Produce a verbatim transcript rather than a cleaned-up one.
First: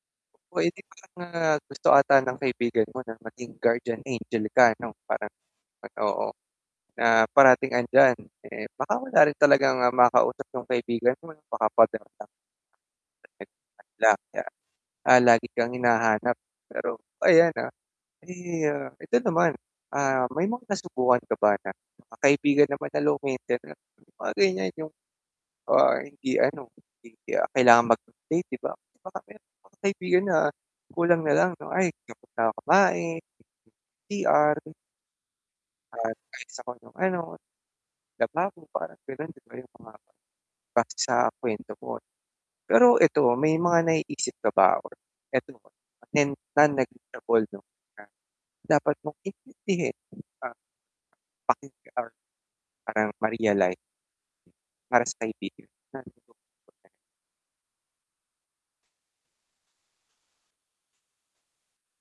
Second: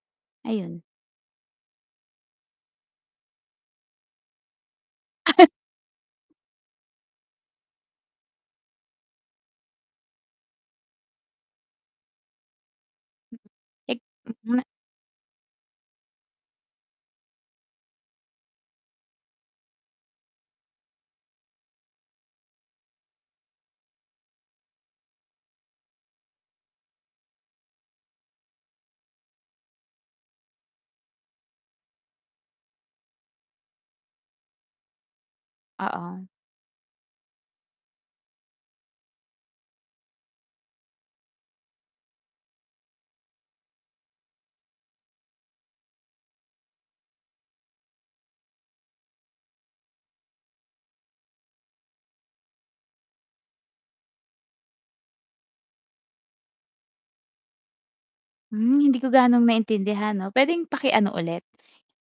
Oh, eh, di Ayon. parang, ah, gusto ata ng kaibigan mo na maging guardian angel ka ano, parang pag oo, na parating 'andiyan. Eh, baka wala rin talagang, ah, makausap yung kaibigan mo 'no, baka pader lang? [unintelligible] lang niya. [unintelligible] Ah, lagi kang hinahanap pero, ayan ha, di, ah, ito naman. Ah, may mga nasubukan ka ba na na kaibigan naman na low maintainance? Yung mga ganyan yung, ah, hindi ano, hindi, ah, kailangang mag-update 'di ba? Baka meron kang kaibigan na kulang na lang 'no, "Ay, tapos na ko kumain, [unintelligible] C-R." "At Oo. [unintelligible] ko nung ano, lababo." parang ganon, di ba, yung mga base sa kwento mo. Pero ito, ah, may mga naiisip ka ba or [unintelligible] and non-negotiable 'no, na dapat mong intindihin? Ah, pakinggan or parang ma-realize para sa kaibigan. [unintelligible] Hmm, hindi ko gaanong naintindihan 'no, pwedeng paki-ano ulit?